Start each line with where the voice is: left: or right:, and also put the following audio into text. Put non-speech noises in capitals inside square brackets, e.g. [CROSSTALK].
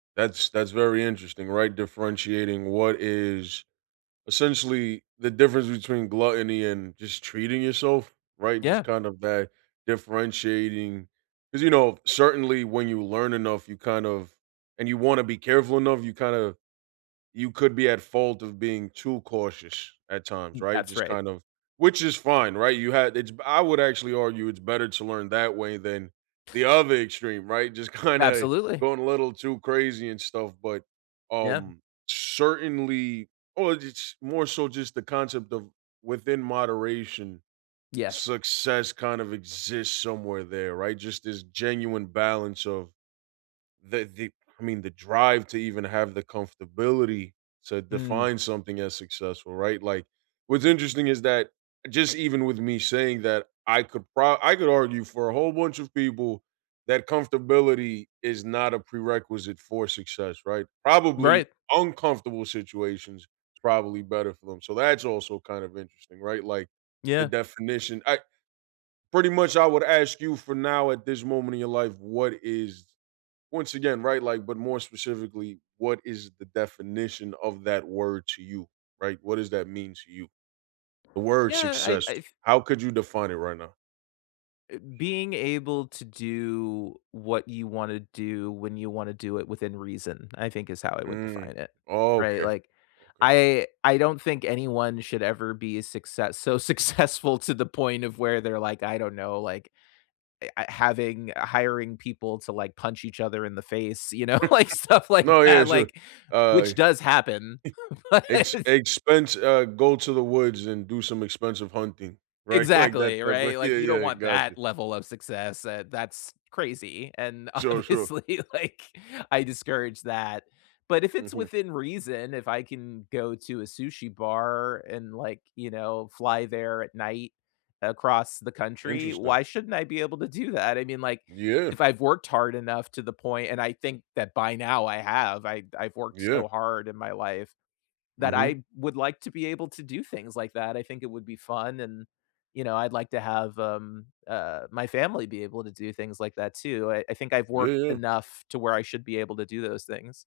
right: That's that's very interesting, right, differentiating what is essentially the difference between gluttony and just treating yourself, right, just
left: Yeah.
right: kind of that differentiating 'cause, you know, certainly when you learn enough you kind of and you wanna be careful enough, you kinda you could be at fault of being too cautious at times,
left: M
right: right,
left: that's
right: just
left: right.
right: kind of which is fine, right, you had it's b I would actually argue it's better to learn that way than the other extreme, right, just kinda
left: Absolutely.
right: going a little too crazy and stuff, but,
left: Yeah.
right: um, certainly, or j ch more so just the concept of within moderation.
left: Yes.
right: Success kind of exists somewhere there, right, just this genuine balance of the the, I mean, the drive to even have the comfortability to
left: Hmm.
right: define something as successful, right, like, what's interesting is that just even with me saying that I could pro I could argue for a whole bunch of people that comfortability is not a prerequisite for success, right, probably
left: Right.
right: uncomfortable situations, it's probably better for them, so, that's also kind of interesting, right, like the
left: Yeah.
right: definition I pretty much I would ask you for now at this moment in your life, what is Once again, right, like, but more specifically, what is the definition of that word to you, right, what does that mean to you? The word
left: Yeah, I
right: success;
left: I f
right: how could you define it right now?
left: Eh, being able to do what you wanna do when you wanna do it within reason I think is how I would
right: Mm.
left: define it, right,
right: Okay.
left: like,
right: Okay.
left: I I don't think anyone should ever be a success so successful to the point of where they're like, I don't know, like, eh, uh, having hiring people to, like, punch each other in the face, you know, like,
right: [LAUGHS]
left: stuff like
right: No, yeah,
left: that,
right: sure,
left: like, which
right: I [CHUCKLES]
left: does happen, but it
right: ex
left: is
right: expense uh, go to the woods and do some expensive hunting, right, like that
left: Exactly,
right: type of
left: right,
right: yeah
left: like, you
right: yeah,
left: don't
right: I
left: want
right: gotcha.
left: that level of success, uh, that's crazy, and,
right: Sure, sure.
left: obviously, like, I discourage that, but if it's
right: Mhm.
left: within reason, if I can go to a sushi bar and, like, you know, fly there at night across the country.
right: Interesting.
left: Why shouldn't I be able to do that? I mean, like,
right: Yeah.
left: if I've worked hard enough to the point and I think that by now I have. I I've worked
right: Yeah.
left: so hard in my life that
right: Mhm.
left: I would like to be able to do things like that. I think it would be fun, and, you know, I'd like to have, um, uh, my family be able to do things like that, too. I I think I've
right: Yeah,
left: worked
right: yeah.
left: enough to where I should be able to do those things.